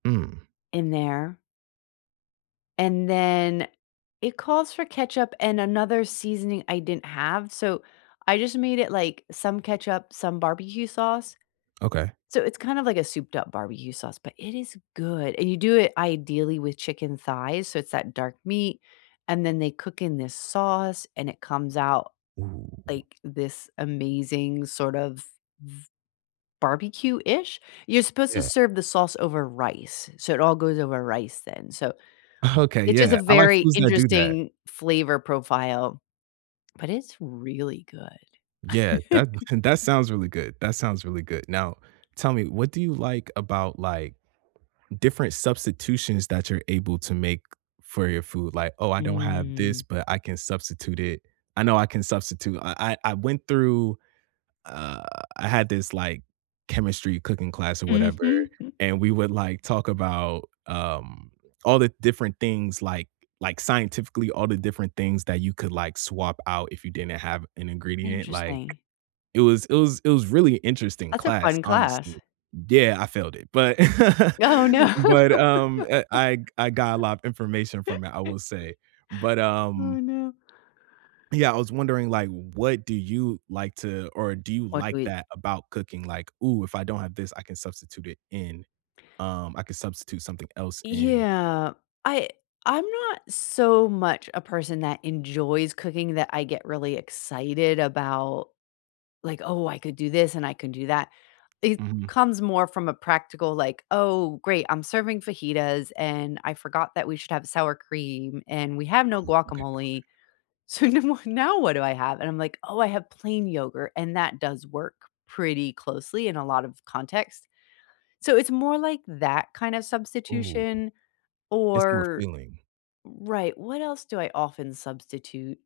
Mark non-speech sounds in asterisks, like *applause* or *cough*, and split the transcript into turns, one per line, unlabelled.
Mm.
In there. And then, it calls for ketchup and another seasoning I didn't have. So, I just made it, like, some ketchup, some barbecue sauce.
Okay.
So it's kind of like a souped up barbecue sauce, but it is good. And you do it ideally with chicken thighs, so it's that dark meat and then they cook in this sauce, and it comes out
Ooh.
like this amazing sort of v barbecue-ish? You're supposed to
Yeah.
serve the sauce over rice, so it all goes over rice then. So
Okay.
it's just
Yeah.
a
I like
very
foods that do that.
interesting flavor profile, but it's really good.
Yeah. That
*chuckles*
*chuckles* that sounds really good, that sounds really good. Now, tell me, what do you like about, like, different substitutions that you're able to make for your food? Like, "Oh, I don't have
Mm.
this, but I can substitute it I know I can substitute." I I I went through uh, I had this like chemistry cooking class or whatever,
Mhm. *chuckles*
and we would like talk about, um, all the different things, like like scientifically, all the different things that you could like swap out if you didn't have an ingredient. Like
Interesting.
it was it was it was really a interesting
That's a
class,
fun
honestly.
class.
Yeah, I failed it. But *laughs*
Oh, no.
but, um, eh I g I got a lot of information from it, I will
*laughs*
say. But,
Oh,
um
no.
Yeah, I was wondering, like, what do you like to or do you
What do
like
we
that about cooking? Like, "Ooh, if I don't have this, I can substitute it in,
*inhales*
um I could substitute something else in."
Yeah. I I'm not so much a person that enjoys cooking that I get really excited about, like, "Oh, I could do this and I could do that," it
Mhm.
comes more from a practical, like, "Oh, great. I'm serving fajitas, and I forgot that we should have sour cream, and we have no
Oh. Okay, okay.
guacamole. So nu w now what do I have?" And I'm like, "Oh, I have plain yogurt," and that does work pretty closely in a lot of context. So, it's more like that kind of
Ooh.
substitution
It's more
or
feeling.
Right, what else do I often substitute?